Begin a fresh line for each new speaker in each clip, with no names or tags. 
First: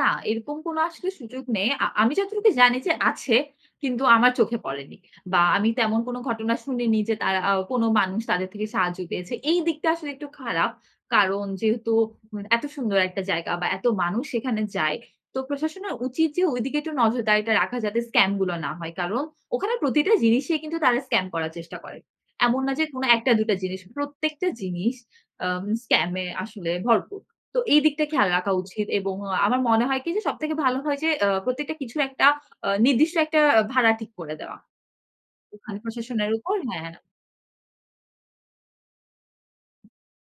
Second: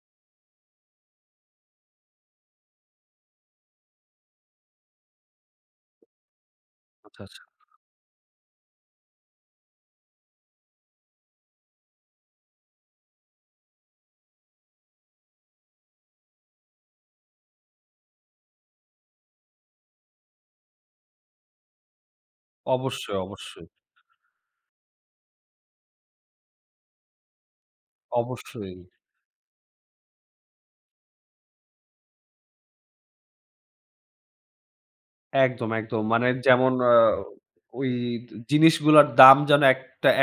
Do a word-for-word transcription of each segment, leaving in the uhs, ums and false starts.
না, এরকম কোনো আসলে সুযোগ নেই। অ্যা আমি যতটুকু জানি যে আছে, কিন্তু আমার চোখে পড়েনি। বা আমি তেমন কোন ঘটনা শুনিনি যে,
আচ্ছা, আচ্ছা।
তারা অ্যা কোন মানুষ তাদের থেকে সাহায্য পেয়েছে। এই দিকটা আসলে একটু খারাপ। কারণ যেহেতু এত সুন্দর একটা জায়গা বা এত মানুষ সেখানে যায়। তো প্রশাসনের উচিত যে, ঐদিকে একটু নজরদারিটা রাখা যাতে স্কাম গুলো না হয়। কারণ ওখানে প্রতিটা জিনিসই কিন্তু তারা স্কাম করার চেষ্টা করে। এমন না যে কোনো
অবশ্যই,
এক টা দুই টা
অবশ্যই।
জিনিস। প্রত্যেকটা জিনিস অ্যা স্কাম এ আসলে ভরপুর। তো এই দিকটা খেয়াল রাখা
অবশ্যই।
উচিত। এবং অ্যা আমার মনে হয় কি যে, সবথেকে ভালো হয় যে, অ্যা প্রত্যেকটা কিছু একটা অ্যা নির্দিষ্ট একটা ভাড়া ঠিক করে দেওয়া।
একদম,
ওখানে
একদম মানে
প্রশাসনের উপর,
যেমন
হ্যাঁ।
অ্যা ওই জিনিসগুলার দাম যেন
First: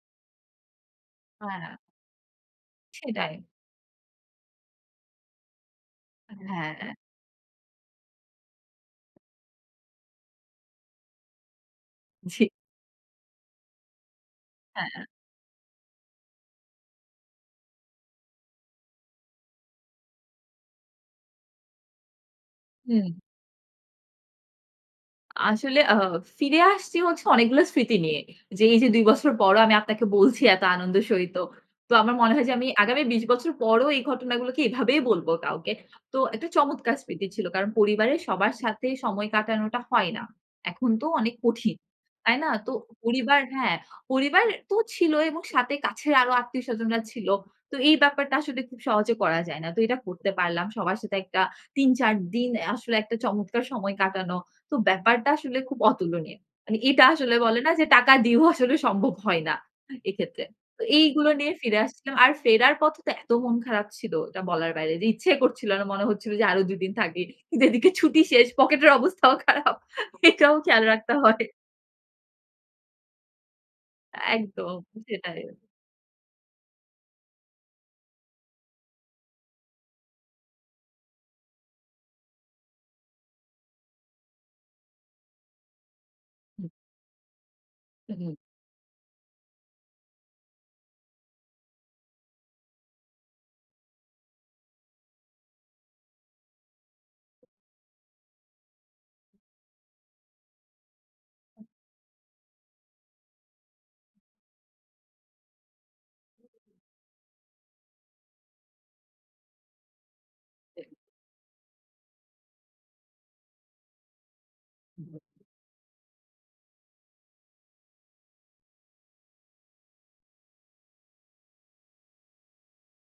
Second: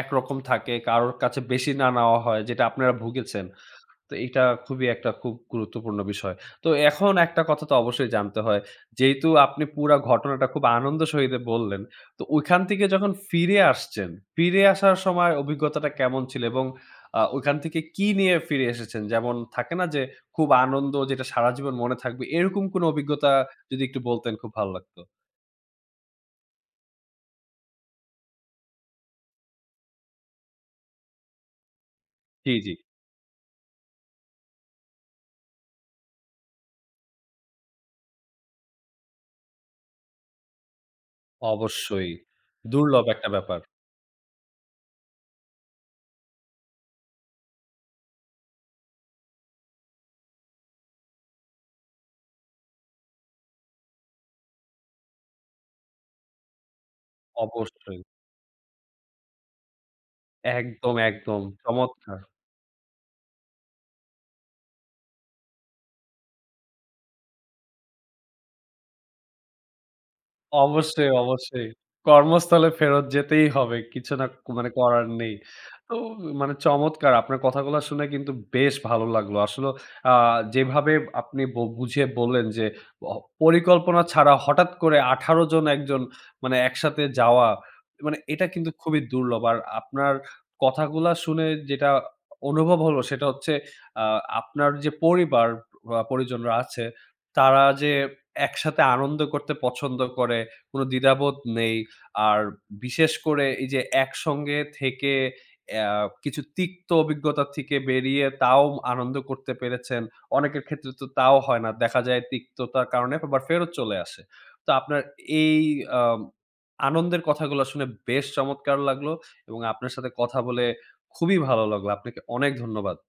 একরকম থাকে, কারো কাছে বেশি
হ্যাঁ।
না নেওয়া হয়, যেটা আপনারা
সেটাই।
ভুগেছেন। তো এটা খুবই একটা খুব গুরুত্বপূর্ণ বিষয়। তো
হ্যাঁ।
এখন একটা কথা তো অবশ্যই জানতে হয়। যেহেতু আপনি পুরা ঘটনাটা খুব আনন্দের সহীতে বললেন, তো
জি।
ঐখান থেকে যখন ফিরে আসছেন, ফিরে আসার
হ্যাঁ।
সময় অভিজ্ঞতাটা কেমন ছিল এবং অ্যা ঐখান থেকে কি নিয়ে ফিরে এসেছেন? যেমন থাকে না যে, খুব আনন্দ যেটা সারাজীবন মনে থাকবে। এরকম কোনো
হুম।
অভিজ্ঞতা যদি একটু বলতেন খুব ভালো লাগতো।
আসলে অ্যা ফিরে আসছি হচ্ছে, অনেকগুলো স্মৃতি নিয়ে। যে এই যে, দুই বছর পরও আমি আপনাকে বলছি এত আনন্দের সহিত। তো আমার মনে হয়
জি,
যে, আমি
জি।
আগামী বিশ বছর পরও এই ঘটনাগুলোকে এভাবেই বলব কাউকে। তো একটা চমৎকার স্মৃতি ছিল। কারণ পরিবারের সবার সাথে সময় কাটানোটা হয় না। এখন তো অনেক কঠিন।
অবশ্যই
তাই না? তো
দুর্লভ একটা
পরিবার
ব্যাপার।
হ্যাঁ, পরিবার তো ছিল এবং সাথে কাছের আরো আত্মীয়স্বজনরা ছিল। তো এই ব্যাপারটা আসলে খুব সহজে করা যায় না। তো এটা করতে পারলাম। সবার সাথে একটা তিন চার দিন আসলে একটা চমৎকার সময় কাটানো। তো ব্যাপারটা আসলে খুব অতুলনীয়। মানে এটা আসলে বলে না যে,
অবশ্যই।
টাকা দিয়েও আসলে সম্ভব হয় না। এক্ষেত্রে। তো
একদম,
এইগুলো
একদম
নিয়ে ফিরে আসছিলাম।
চমৎকার।
আর ফেরার পথে তো এত মন খারাপ ছিল, এটা বলার বাইরে যে ইচ্ছে করছিল না। মনে হচ্ছিল যে আরও দু দিন থাকি। কিন্তু এদিকে ছুটি শেষ। পকেটের অবস্থাও খারাপ। এটাও খেয়াল
অবশ্যই,
রাখতে হয়।
অবশ্যই। কর্মস্থলে ফেরত যেতেই হবে। কিছু না মানে
একদম
করার নেই।
সেটাই।
তো মানে চমৎকার। আপনার কথাগুলো শুনে কিন্তু বেশ ভালো লাগলো। আসলে অ্যা যেভাবে আপনি বু বুঝিয়ে বললেন যে, পরিকল্পনা ছাড়া হঠাৎ করে আঠারো জন, এক জন মানে,
হুম।
একসাথে যাওয়া
হু,
মানে
হুম।
এটা কিন্তু খুবই দুর্লভ। আর আপনার কথাগুলা শুনে যেটা অনুভব হলো, সেটা হচ্ছে, অ্যা আপনার যে, পরিবার পরিজনরা আছে তারা যে একসাথে আনন্দ করতে পছন্দ করে, কোন দ্বিধাবোধ নেই। আর বিশেষ করে এই যে একসঙ্গে থেকে কিছু অ্যা তিক্ত অভিজ্ঞতা থেকে বেরিয়ে, তাও আনন্দ করতে পেরেছেন। অনেকের
জি।
ক্ষেত্রে তো তাও হয় না। দেখা যায়, তিক্ততার কারণে আবার ফেরত চলে আসে। তো আপনার
উ হুম।
এই অ্যা আনন্দের কথাগুলো শুনে, বেশ চমৎকার লাগলো এবং আপনার সাথে কথা বলে খুবই ভালো লাগলো। আপনাকে অনেক ধন্যবাদ।